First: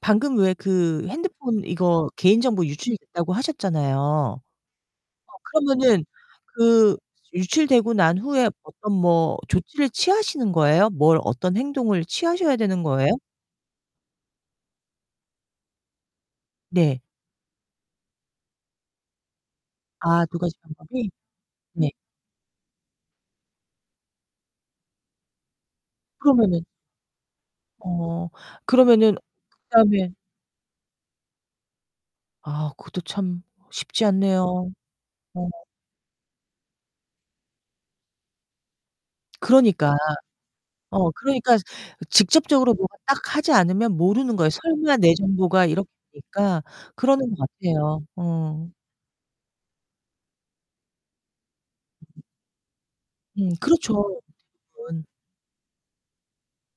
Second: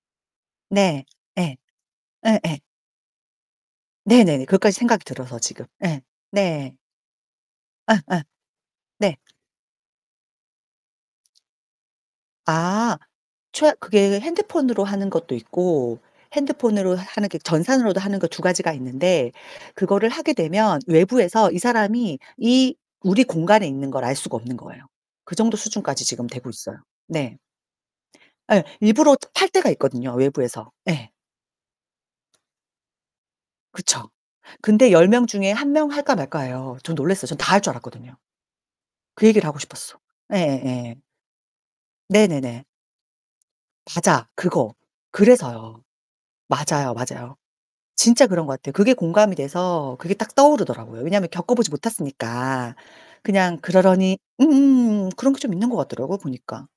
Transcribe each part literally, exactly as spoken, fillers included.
방금 왜 네. 그 예. 핸드폰 이거 에에. 개인정보 유출이 됐다고 하셨잖아요. 네네. 어, 그것까지 생각이 들어서 지금 예, 그러면은 네. 그 유출되고 난 예예. 후에 어떤 네. 뭐 조치를 취하시는 거예요? 뭘 어떤 행동을 취하셔야 되는 아. 거예요? 최 그게 핸드폰으로 하는 것도 있고 핸드폰으로 네. 하는 게 전산으로도 하는 거 두 가지가 있는데 그거를 아, 하게 두 가지 되면 방법이? 외부에서 이 네. 사람이 이 우리 공간에 있는 걸 알 수가 없는 거예요. 그 정도 수준까지 지금 되고 그러면은 있어요. 네. 어, 에, 그러면은 일부러 저 팔 때가 그다음에 있거든요, 외부에서. 예. 아, 그것도 참 쉽지 그쵸? 않네요. 근데 열 명 어. 중에 한 명 할까 말까예요. 전 놀랐어요. 전 다 할 줄 알았거든요. 그 얘기를 하고 그러니까. 싶었어. 예 예. 어, 그러니까 이 네네네. 직접적으로 뭔가 딱 하지 않으면 맞아, 모르는 거예요. 그거. '설마 내 정보가 그래서요. 이렇게 될까?' 맞아요, 그러는 맞아요. 거 같아요. 진짜 그런 것 어. 같아요. 그게 공감이 돼서 그게 딱 떠오르더라고요. 왜냐하면 겪어 보지 못했으니까. 음, 그냥 그러려니 그렇죠. 음음음음. 그런 게 좀 있는 것 같더라고요, 보니까.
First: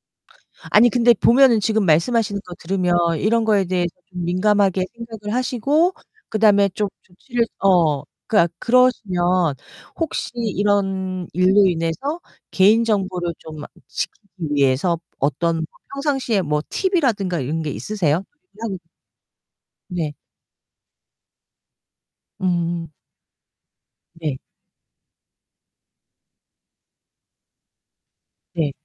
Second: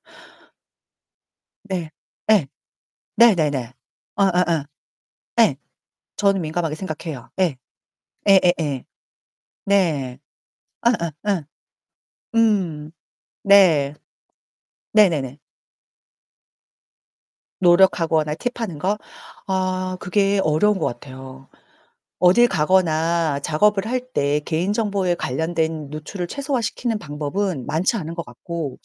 아니, 근데 보면은 지금 네. 말씀하시는 예. 거 들으면 이런 거에 네네네. 대해서 좀 어어어. 민감하게 생각을 예. 하시고 저는 그다음에 민감하게 좀 생각해요. 조치를 예. 어, 그러니까 예예예. 그러시면 네. 혹시 이런 예예예 일로 인해서 음. 개인정보를 좀 네. 지키기 위해서 네네네. 어떤 평상시에 뭐 팁이라든가 이런 게 있으세요? 노력하거나 팁하는 거? 아 네. 그게 어려운 것 같아요. 어딜 음음. 가거나 작업을 할 네. 때 개인정보에 관련된 노출을 최소화시키는 방법은 많지 않은 것 네. 같고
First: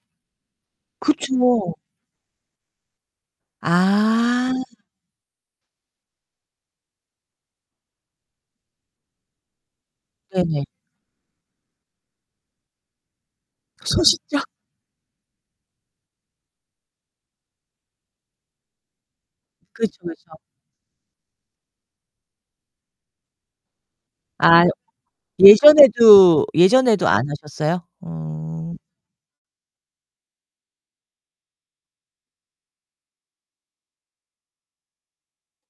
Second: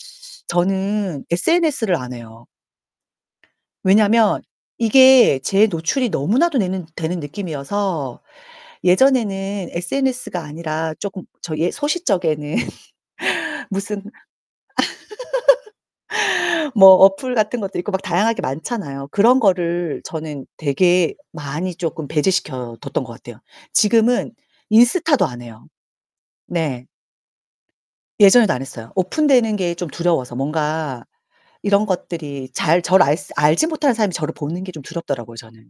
저는 그쵸. SNS를 안 해요. 왜냐하면 아. 이게 제 노출이 너무나도 되는 되는 느낌이어서 예전에는 SNS가 네네. 아니라 쪼끔 저기 예, 소싯적에는 무슨 소싯적. 뭐 어플 같은 것도 있고 막 다양하게 많잖아요. 그런 거를 그렇죠, 그렇죠. 저는 되게 많이 쪼끔 배제시켜 뒀던 것 같아요. 지금은 [unintelligible] 인스타도 안 해요. 예전에도, 네. 예전에도 안 하셨어요? 예전에도 안 음. 했어요. 오픈되는 게 좀 두려워서 뭔가 이런 것들이 잘 저를 알스 알지 못하는 사람이 저를 보는 게 좀 두렵더라고요, 저는.